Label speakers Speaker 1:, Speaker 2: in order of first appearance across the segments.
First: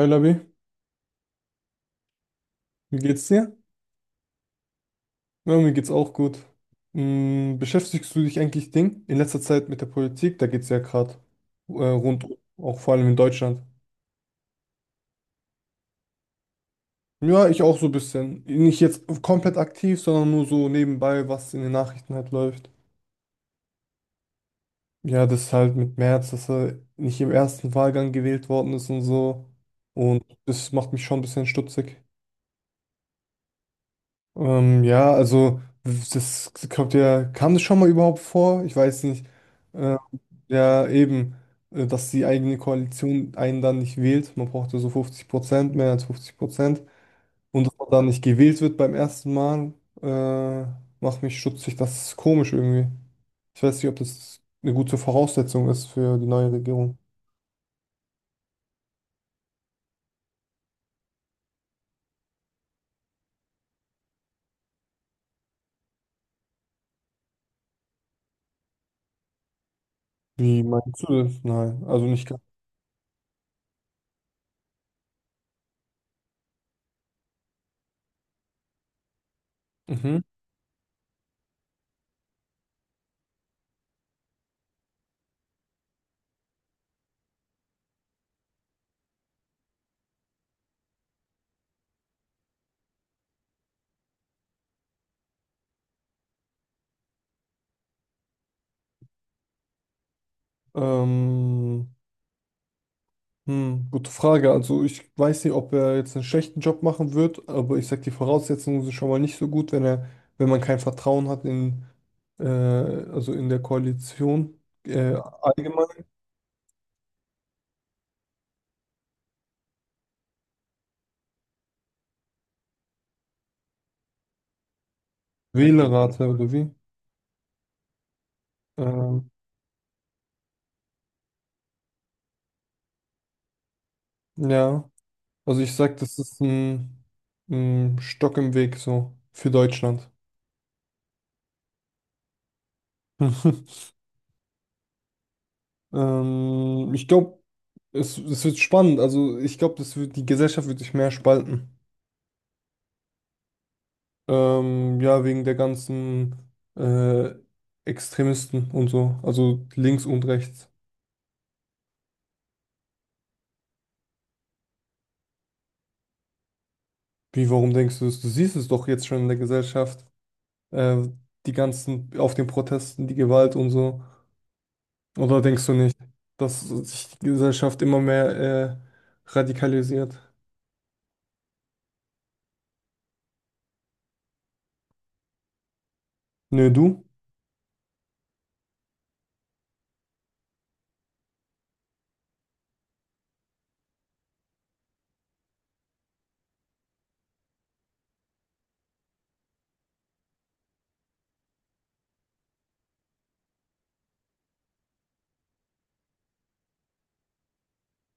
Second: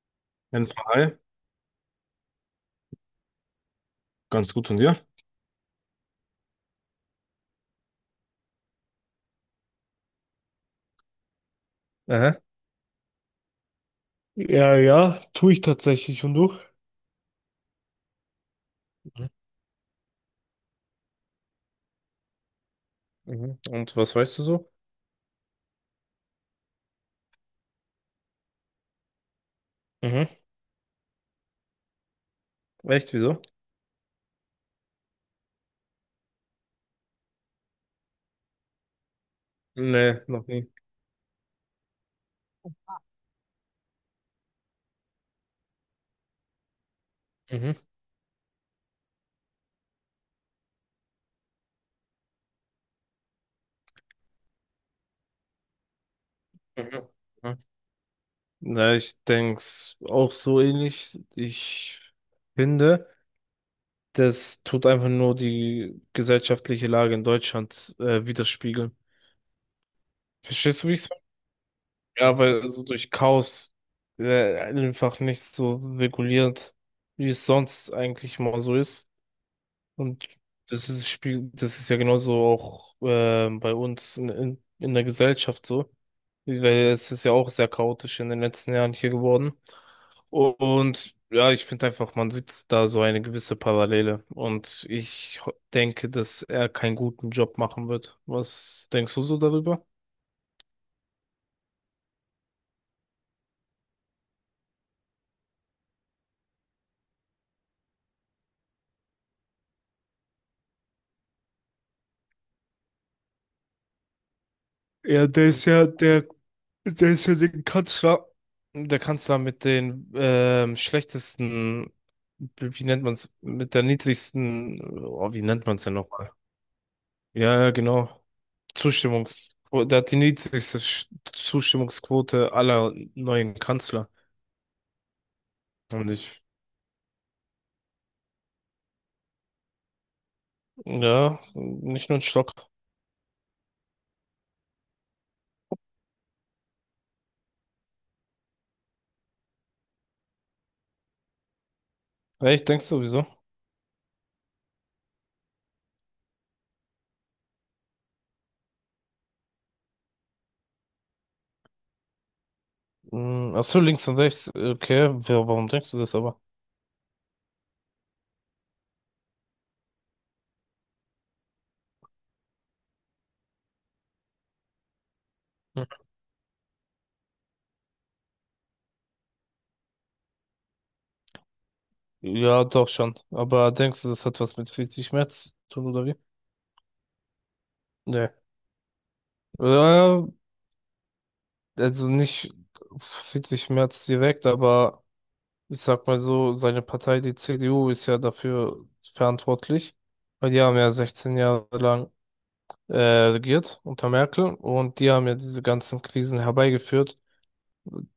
Speaker 1: Hi Labi,
Speaker 2: Jens, hi,
Speaker 1: wie geht's dir?
Speaker 2: ganz gut von dir.
Speaker 1: Ja, mir geht's auch gut. Beschäftigst du dich eigentlich Ding in letzter Zeit mit der Politik? Da geht's ja gerade rund, um,
Speaker 2: Aha.
Speaker 1: auch vor allem in Deutschland.
Speaker 2: Ja, ja, tue ich tatsächlich. Und du?
Speaker 1: Ja, ich auch so ein bisschen. Nicht jetzt
Speaker 2: Mhm.
Speaker 1: komplett aktiv, sondern nur so nebenbei, was in den Nachrichten halt läuft.
Speaker 2: Mhm. Und was weißt du so?
Speaker 1: Ja, das ist halt mit Merz, dass er nicht im ersten Wahlgang gewählt worden ist und so. Und
Speaker 2: Mhm.
Speaker 1: das macht mich schon ein bisschen stutzig.
Speaker 2: Echt, wieso?
Speaker 1: Ja, also das kommt ja, kam das schon mal überhaupt vor? Ich weiß nicht. Äh,
Speaker 2: Nee, noch nie.
Speaker 1: ja, eben, dass die eigene Koalition einen dann nicht wählt. Man braucht ja so 50%, mehr als 50%. Und dass
Speaker 2: Mhm.
Speaker 1: man dann nicht gewählt wird beim ersten Mal, äh, macht mich stutzig. Das ist komisch irgendwie. Ich weiß nicht, ob das eine gute Voraussetzung ist für die neue Regierung.
Speaker 2: Mhm. Mhm. Na, ich denk's auch so ähnlich. Ich finde, das tut einfach nur die gesellschaftliche Lage in Deutschland widerspiegeln.
Speaker 1: Wie
Speaker 2: Verstehst du, wie
Speaker 1: meinst
Speaker 2: ich's meine?
Speaker 1: du das? Nein, also nicht
Speaker 2: Ja,
Speaker 1: ganz.
Speaker 2: weil so durch Chaos einfach nicht so reguliert, wie es sonst eigentlich mal so ist.
Speaker 1: Mhm.
Speaker 2: Und das ist ja genauso auch bei uns in der Gesellschaft so, weil es ist ja auch sehr chaotisch in den letzten Jahren hier geworden. Und ja, ich finde einfach, man sieht da so eine gewisse Parallele. Und denke, dass er keinen guten Job machen wird. Was denkst du so darüber?
Speaker 1: Ähm, gute Frage. Also ich weiß nicht, ob er jetzt einen schlechten Job machen wird, aber ich sag, die Voraussetzungen sind schon mal nicht so gut, wenn er, wenn man kein Vertrauen hat in, also in der Koalition, äh,
Speaker 2: Ja, der ist
Speaker 1: allgemein
Speaker 2: ja, der Deswegen kannst du da, da kannst du mit den schlechtesten, wie nennt man es, mit der niedrigsten, oh, wie nennt man es denn
Speaker 1: Wählerrate
Speaker 2: nochmal?
Speaker 1: oder wie?
Speaker 2: Ja, ja, genau.
Speaker 1: Ähm,
Speaker 2: Der hat die Zustimmungsquote aller neuen Kanzler.
Speaker 1: ja, also ich sag,
Speaker 2: Und
Speaker 1: das ist
Speaker 2: ich,
Speaker 1: ein Stock im Weg so für Deutschland.
Speaker 2: ja, nicht nur ein Stock.
Speaker 1: Ich glaube, es wird spannend. Also ich glaube, das wird, die Gesellschaft wird sich mehr spalten.
Speaker 2: Ja, ich denke sowieso.
Speaker 1: Ja, wegen der ganzen äh, Extremisten und so, also links und rechts.
Speaker 2: Hm. Ach so, links und rechts. Okay, warum denkst du das aber?
Speaker 1: Wie, warum denkst du das? Du siehst es doch jetzt schon in der Gesellschaft, äh, die ganzen, auf den Protesten, die Gewalt und so. Oder denkst du
Speaker 2: Hm.
Speaker 1: nicht, dass sich die Gesellschaft immer mehr äh, radikalisiert?
Speaker 2: Ja, doch schon. Aber denkst du, das hat was mit Friedrich Merz zu tun, oder wie?
Speaker 1: Nö, du?
Speaker 2: Nee. Ja, also nicht 40 März direkt, aber ich sag mal so, seine Partei, die CDU, ist ja dafür verantwortlich, weil die haben ja 16 Jahre lang äh, regiert unter Merkel und die haben ja diese ganzen Krisen herbeigeführt.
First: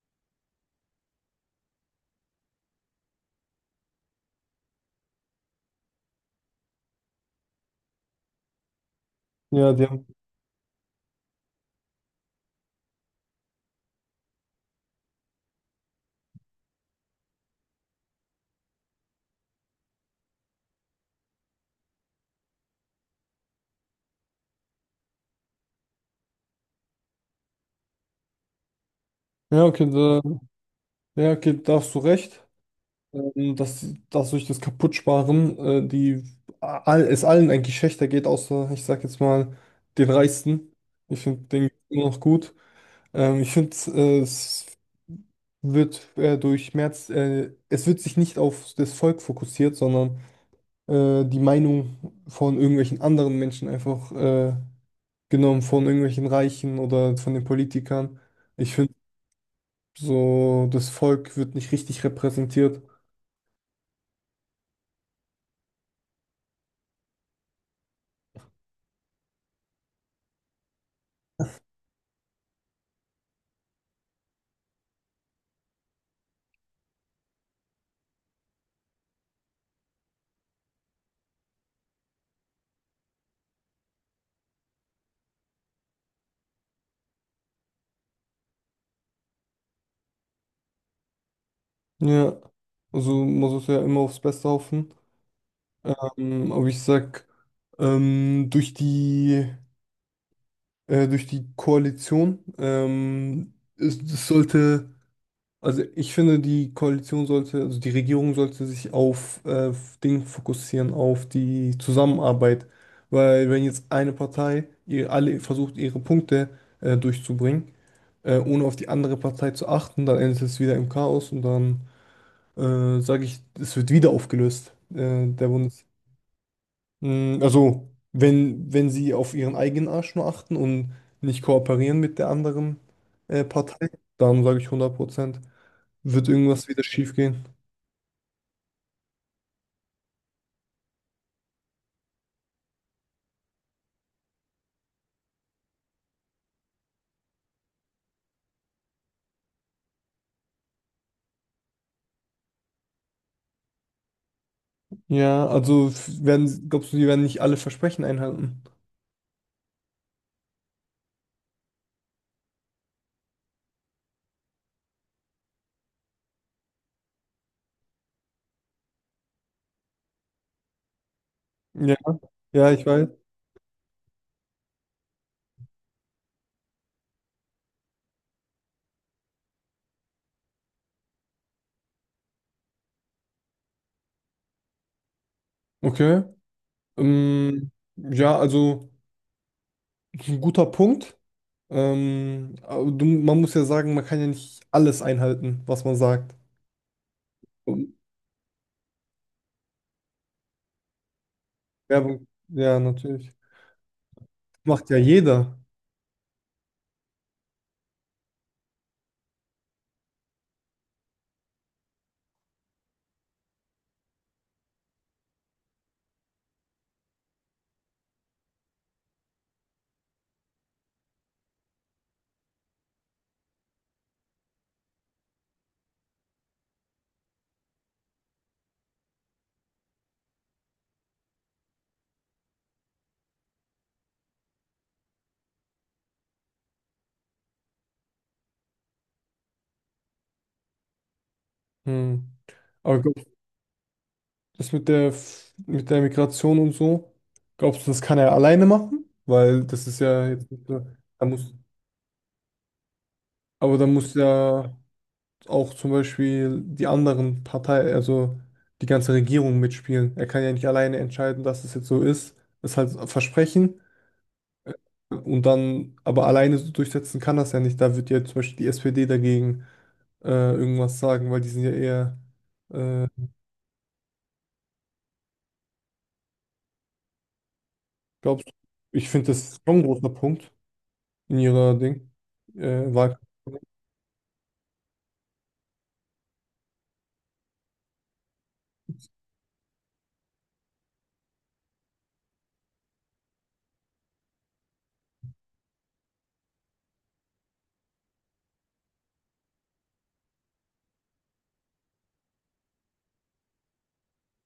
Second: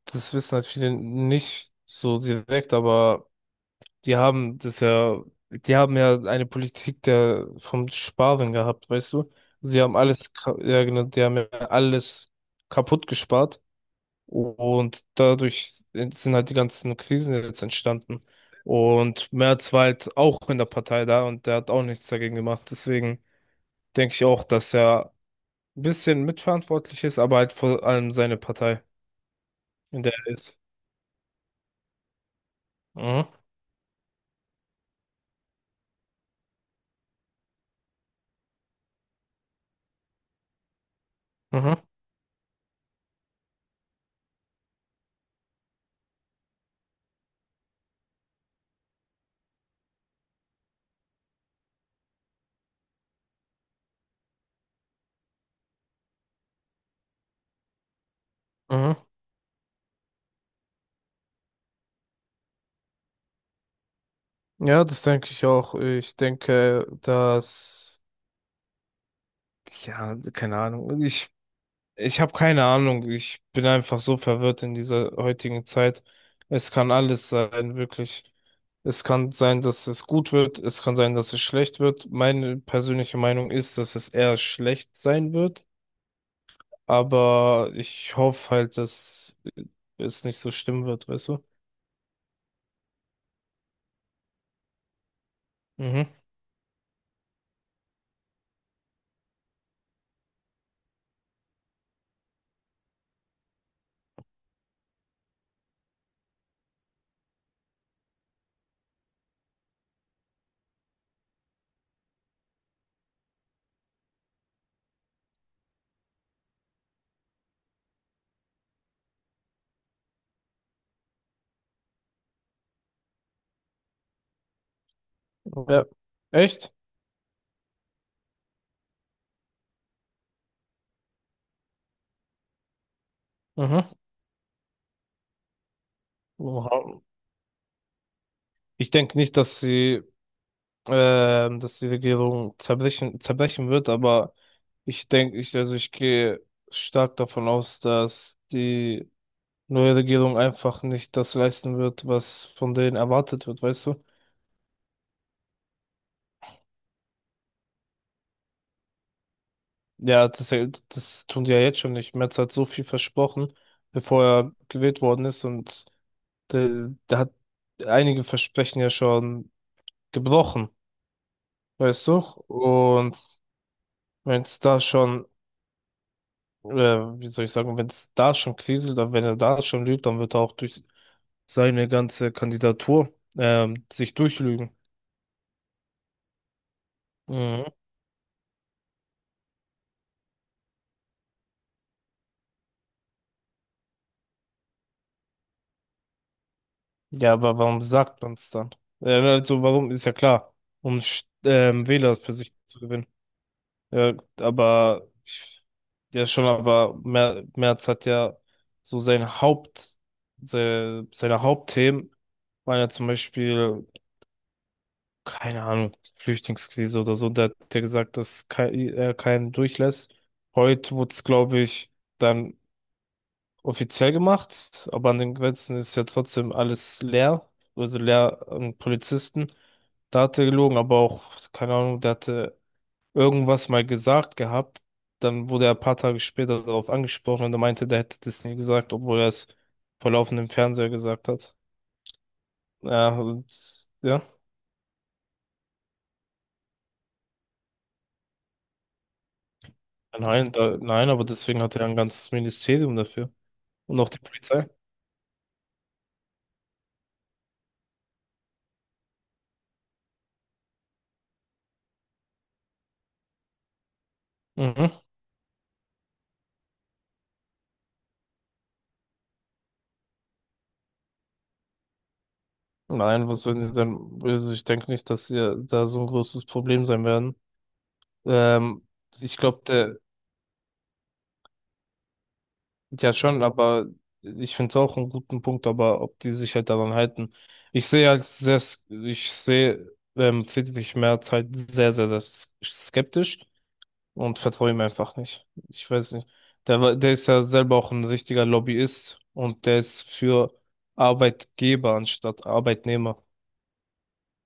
Speaker 2: Das wissen halt viele nicht so direkt, aber die haben das ja, die haben ja eine Politik der vom Sparen gehabt, weißt du?
Speaker 1: Ja,
Speaker 2: Sie
Speaker 1: die
Speaker 2: haben
Speaker 1: haben.
Speaker 2: alles, ja genau, die haben ja alles kaputt gespart. Und dadurch sind halt die ganzen Krisen jetzt entstanden. Und Merz war halt auch in der Partei da und der hat auch nichts dagegen gemacht. Deswegen denke ich auch, dass er ein bisschen mitverantwortlich ist, aber halt vor allem seine Partei,
Speaker 1: Ja, okay,
Speaker 2: in der
Speaker 1: da,
Speaker 2: er ist.
Speaker 1: ja, okay, da hast du recht.
Speaker 2: Mhm.
Speaker 1: Dass durch das Kaputtsparen die all, es allen eigentlich schlechter geht, außer ich sag jetzt mal den Reichsten. Ich finde den
Speaker 2: Mhm.
Speaker 1: geht's immer noch gut. Ich finde es wird durch Merz, es wird sich nicht auf das Volk fokussiert, sondern die Meinung von irgendwelchen anderen Menschen einfach genommen, von irgendwelchen Reichen oder von den Politikern. Ich finde
Speaker 2: Mhm.
Speaker 1: so, das Volk wird nicht richtig repräsentiert.
Speaker 2: Ja, das denke ich auch. Ja, keine Ahnung. Ich habe keine Ahnung. Ich bin einfach so verwirrt in dieser heutigen Zeit. Es kann alles sein, wirklich. Es kann sein, dass es gut wird. Es kann sein, dass es schlecht wird. Meine persönliche Meinung ist, dass es eher schlecht sein wird. Aber ich hoffe halt, dass es nicht so schlimm wird, weißt du?
Speaker 1: Ja, also man sollte ja immer aufs Beste hoffen.
Speaker 2: Mhm.
Speaker 1: Aber ich sag, ähm, durch die, durch die Koalition, es sollte, also ich finde, die Koalition sollte, also die Regierung sollte sich auf Dinge fokussieren, auf die Zusammenarbeit. Weil wenn jetzt eine Partei ihr, alle versucht, ihre Punkte durchzubringen, ohne auf die andere Partei zu achten, dann endet es wieder im Chaos und dann sage ich, es wird wieder aufgelöst. Der Bundes.
Speaker 2: Ja. Echt?
Speaker 1: Also, wenn sie auf ihren eigenen Arsch nur achten und nicht kooperieren mit der anderen Partei,
Speaker 2: Mhm.
Speaker 1: dann sage ich 100% wird irgendwas wieder
Speaker 2: Oha.
Speaker 1: schiefgehen.
Speaker 2: Ich denke nicht, dass sie dass die Regierung zerbrechen wird, aber also ich gehe stark davon aus, dass die neue Regierung einfach nicht das leisten wird, was von denen erwartet wird, weißt du?
Speaker 1: Ja, also werden, glaubst du, die werden nicht alle Versprechen einhalten?
Speaker 2: Ja, das, das tun die ja jetzt schon nicht. Merz hat so viel versprochen, bevor er gewählt worden ist und der hat einige Versprechen ja schon gebrochen,
Speaker 1: Ja,
Speaker 2: weißt du?
Speaker 1: ja, ich weiß.
Speaker 2: Und wenn es da schon äh, wie soll ich sagen, wenn es da schon kriselt, dann wenn er da schon lügt, dann wird er auch durch seine ganze Kandidatur sich durchlügen.
Speaker 1: Okay. Ähm,
Speaker 2: Mhm.
Speaker 1: ja, also das ist ein guter Punkt. Aber du, man muss ja sagen, man kann ja nicht alles einhalten, was man sagt.
Speaker 2: Ja, aber warum sagt man es dann? Also warum ist ja klar, um Wähler
Speaker 1: Werbung,
Speaker 2: für sich
Speaker 1: ja,
Speaker 2: zu gewinnen.
Speaker 1: natürlich.
Speaker 2: Ja,
Speaker 1: Macht ja
Speaker 2: aber
Speaker 1: jeder.
Speaker 2: ich- ja schon, aber Merz hat ja so sein Haupt, seine Hauptthemen waren ja zum Beispiel keine Ahnung, Flüchtlingskrise oder so, da hat der gesagt, dass kein, er keinen durchlässt. Heute wurde es, glaube ich, dann offiziell gemacht, aber an den Grenzen ist ja trotzdem alles leer, also leer an Polizisten. Da hat er gelogen, aber auch, keine Ahnung, der hatte irgendwas mal gesagt gehabt. Dann wurde er ein paar Tage später darauf angesprochen und er meinte, der hätte das nie gesagt, obwohl er es vor laufendem Fernseher gesagt hat.
Speaker 1: Hm. Aber
Speaker 2: Ja,
Speaker 1: glaubst
Speaker 2: und, ja.
Speaker 1: das mit der, mit der Migration und so, glaubst du, das kann er alleine machen? Weil das ist ja jetzt nicht so,
Speaker 2: Nein, aber
Speaker 1: da muss,
Speaker 2: deswegen hat er ein ganzes Ministerium dafür.
Speaker 1: aber da
Speaker 2: Und auch
Speaker 1: muss
Speaker 2: die Polizei.
Speaker 1: ja auch zum Beispiel die anderen Partei, also die ganze Regierung mitspielen. Er kann ja nicht alleine entscheiden, dass es jetzt so ist. Das ist halt ein Versprechen.
Speaker 2: Mhm.
Speaker 1: äh, Und dann, aber alleine so durchsetzen kann das ja nicht. Da wird ja zum Beispiel die SPD dagegen äh, irgendwas sagen, weil die sind ja eher äh,
Speaker 2: Nein, was soll denn, also ich denke nicht, dass ihr da so ein großes Problem sein werden.
Speaker 1: Glaubst du?
Speaker 2: Ähm,
Speaker 1: Ich finde
Speaker 2: ich
Speaker 1: das ist
Speaker 2: glaube,
Speaker 1: schon ein
Speaker 2: der,
Speaker 1: großer Punkt in ihrer Ding,
Speaker 2: ja
Speaker 1: Wahl.
Speaker 2: schon, aber ich finde es auch einen guten Punkt, aber ob die sich halt daran halten. Ich sehe Friedrich Merz halt sehr, sehr, skeptisch. Und vertraue ihm einfach nicht. Ich weiß nicht. Der ist ja selber auch ein richtiger Lobbyist und der ist für Arbeitgeber anstatt Arbeitnehmer.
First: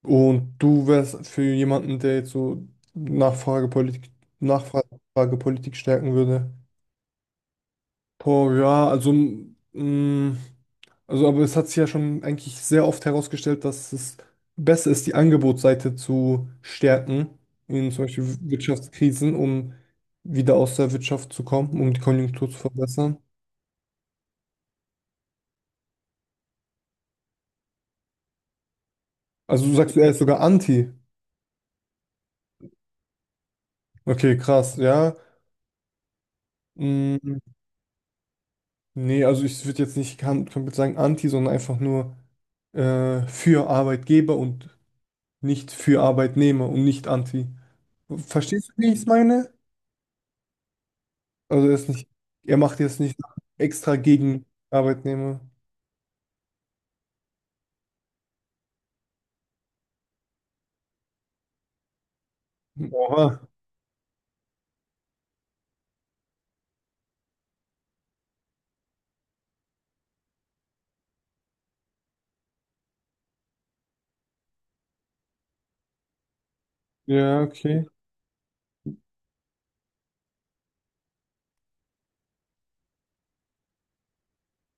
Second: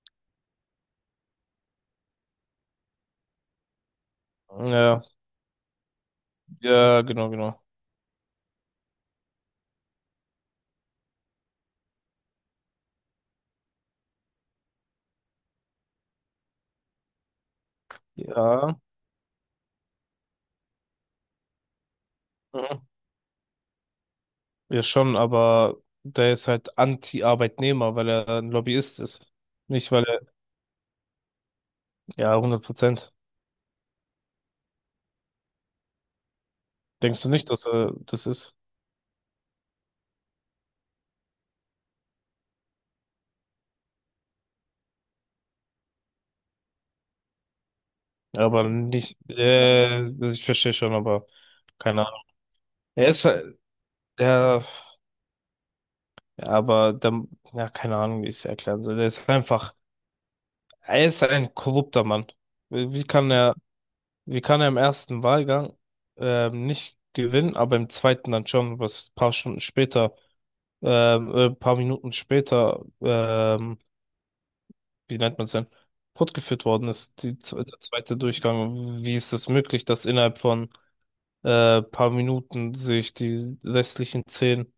Speaker 1: Und du wärst für jemanden, der jetzt so Nachfragepolitik,
Speaker 2: Ja,
Speaker 1: Nachfragepolitik stärken würde.
Speaker 2: ja, genau, genau.
Speaker 1: Boah, ja, also, mh, also, aber es hat sich ja schon eigentlich sehr oft herausgestellt, dass es besser ist, die Angebotsseite zu stärken in zum Beispiel
Speaker 2: Ja,
Speaker 1: Wirtschaftskrisen, um wieder aus der Wirtschaft zu kommen, um die Konjunktur zu
Speaker 2: mhm.
Speaker 1: verbessern.
Speaker 2: Ja schon, aber der ist halt Anti-Arbeitnehmer, weil er ein Lobbyist ist.
Speaker 1: Also, du
Speaker 2: Nicht,
Speaker 1: sagst,
Speaker 2: weil
Speaker 1: er ist
Speaker 2: er,
Speaker 1: sogar anti.
Speaker 2: ja, 100%.
Speaker 1: Okay, krass, ja.
Speaker 2: Denkst du
Speaker 1: Mm,
Speaker 2: nicht, dass er das ist?
Speaker 1: Nee, also ich würde jetzt nicht komplett sagen anti, sondern einfach nur für Arbeitgeber und nicht für Arbeitnehmer und nicht anti.
Speaker 2: Aber
Speaker 1: Verstehst du, wie ich es
Speaker 2: nicht,
Speaker 1: meine?
Speaker 2: ich verstehe schon, aber
Speaker 1: Also er ist
Speaker 2: keine
Speaker 1: nicht,
Speaker 2: Ahnung.
Speaker 1: er macht jetzt
Speaker 2: Er
Speaker 1: nicht
Speaker 2: ist halt,
Speaker 1: extra gegen
Speaker 2: ja.
Speaker 1: Arbeitnehmer.
Speaker 2: Aber dann, ja, keine Ahnung, wie ich es erklären soll. Er ist ein korrupter Mann. Wie wie kann
Speaker 1: Oha.
Speaker 2: er, wie kann er im ersten Wahlgang nicht gewinnen, aber im zweiten dann schon, was ein paar Stunden später, ein paar Minuten später, wie nennt man es denn, fortgeführt worden ist,
Speaker 1: Ja,
Speaker 2: der
Speaker 1: okay.
Speaker 2: zweite Durchgang. Wie ist es möglich, dass innerhalb von paar Minuten sich die restlichen 10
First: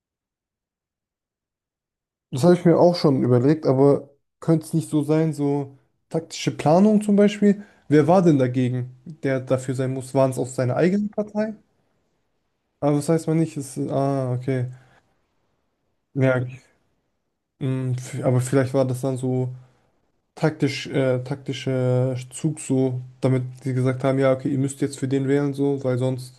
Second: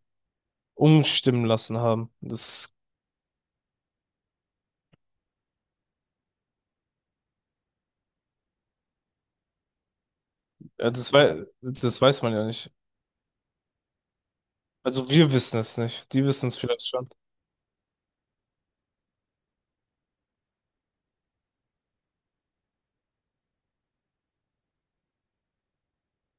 Speaker 2: umstimmen lassen haben?
Speaker 1: Das habe ich mir auch schon überlegt, aber könnte es nicht so sein, so taktische Planung zum Beispiel? Wer war denn dagegen, der dafür sein muss? Waren es aus seiner eigenen Partei?
Speaker 2: Das weiß man ja nicht.
Speaker 1: Aber das weiß man nicht. Es, ah, okay.
Speaker 2: Also wir wissen es nicht. Die
Speaker 1: Ja,
Speaker 2: wissen es vielleicht schon.
Speaker 1: Aber vielleicht war das dann so taktisch, taktischer Zug so, damit sie gesagt haben, ja, okay, ihr müsst jetzt für den wählen so, weil sonst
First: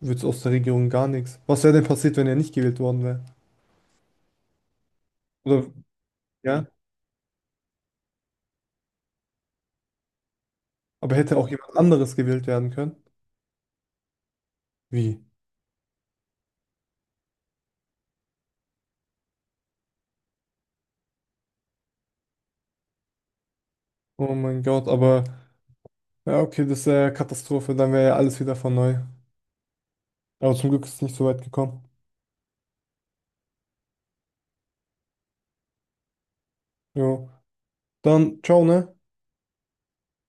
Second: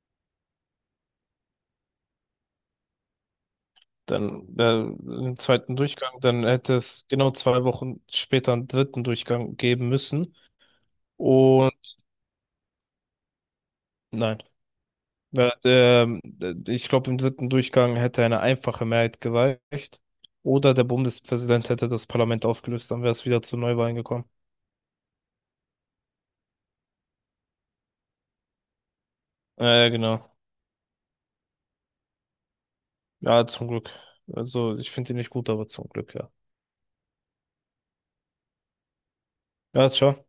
Speaker 1: wird es aus der Regierung gar nichts. Was wäre denn passiert, wenn er nicht gewählt worden wäre?
Speaker 2: Dann im
Speaker 1: Oder,
Speaker 2: zweiten Durchgang, dann
Speaker 1: ja,
Speaker 2: hätte es genau 2 Wochen später einen dritten Durchgang geben müssen.
Speaker 1: aber hätte auch jemand
Speaker 2: Und
Speaker 1: anderes gewählt werden können?
Speaker 2: nein.
Speaker 1: Wie?
Speaker 2: Weil, ich glaube, im dritten Durchgang hätte eine einfache Mehrheit gereicht. Oder der Bundespräsident hätte das Parlament aufgelöst, dann wäre es wieder zu Neuwahlen gekommen.
Speaker 1: Oh mein Gott, aber ja, okay, das wäre ja Katastrophe, dann wäre ja alles wieder von neu.
Speaker 2: Ja, genau.
Speaker 1: Aber zum Glück ist es nicht so weit gekommen.
Speaker 2: Ja, zum Glück. Also ich finde ihn nicht gut, aber zum Glück, ja.
Speaker 1: Jo. Dann, ciao, ne?
Speaker 2: Ja, ciao.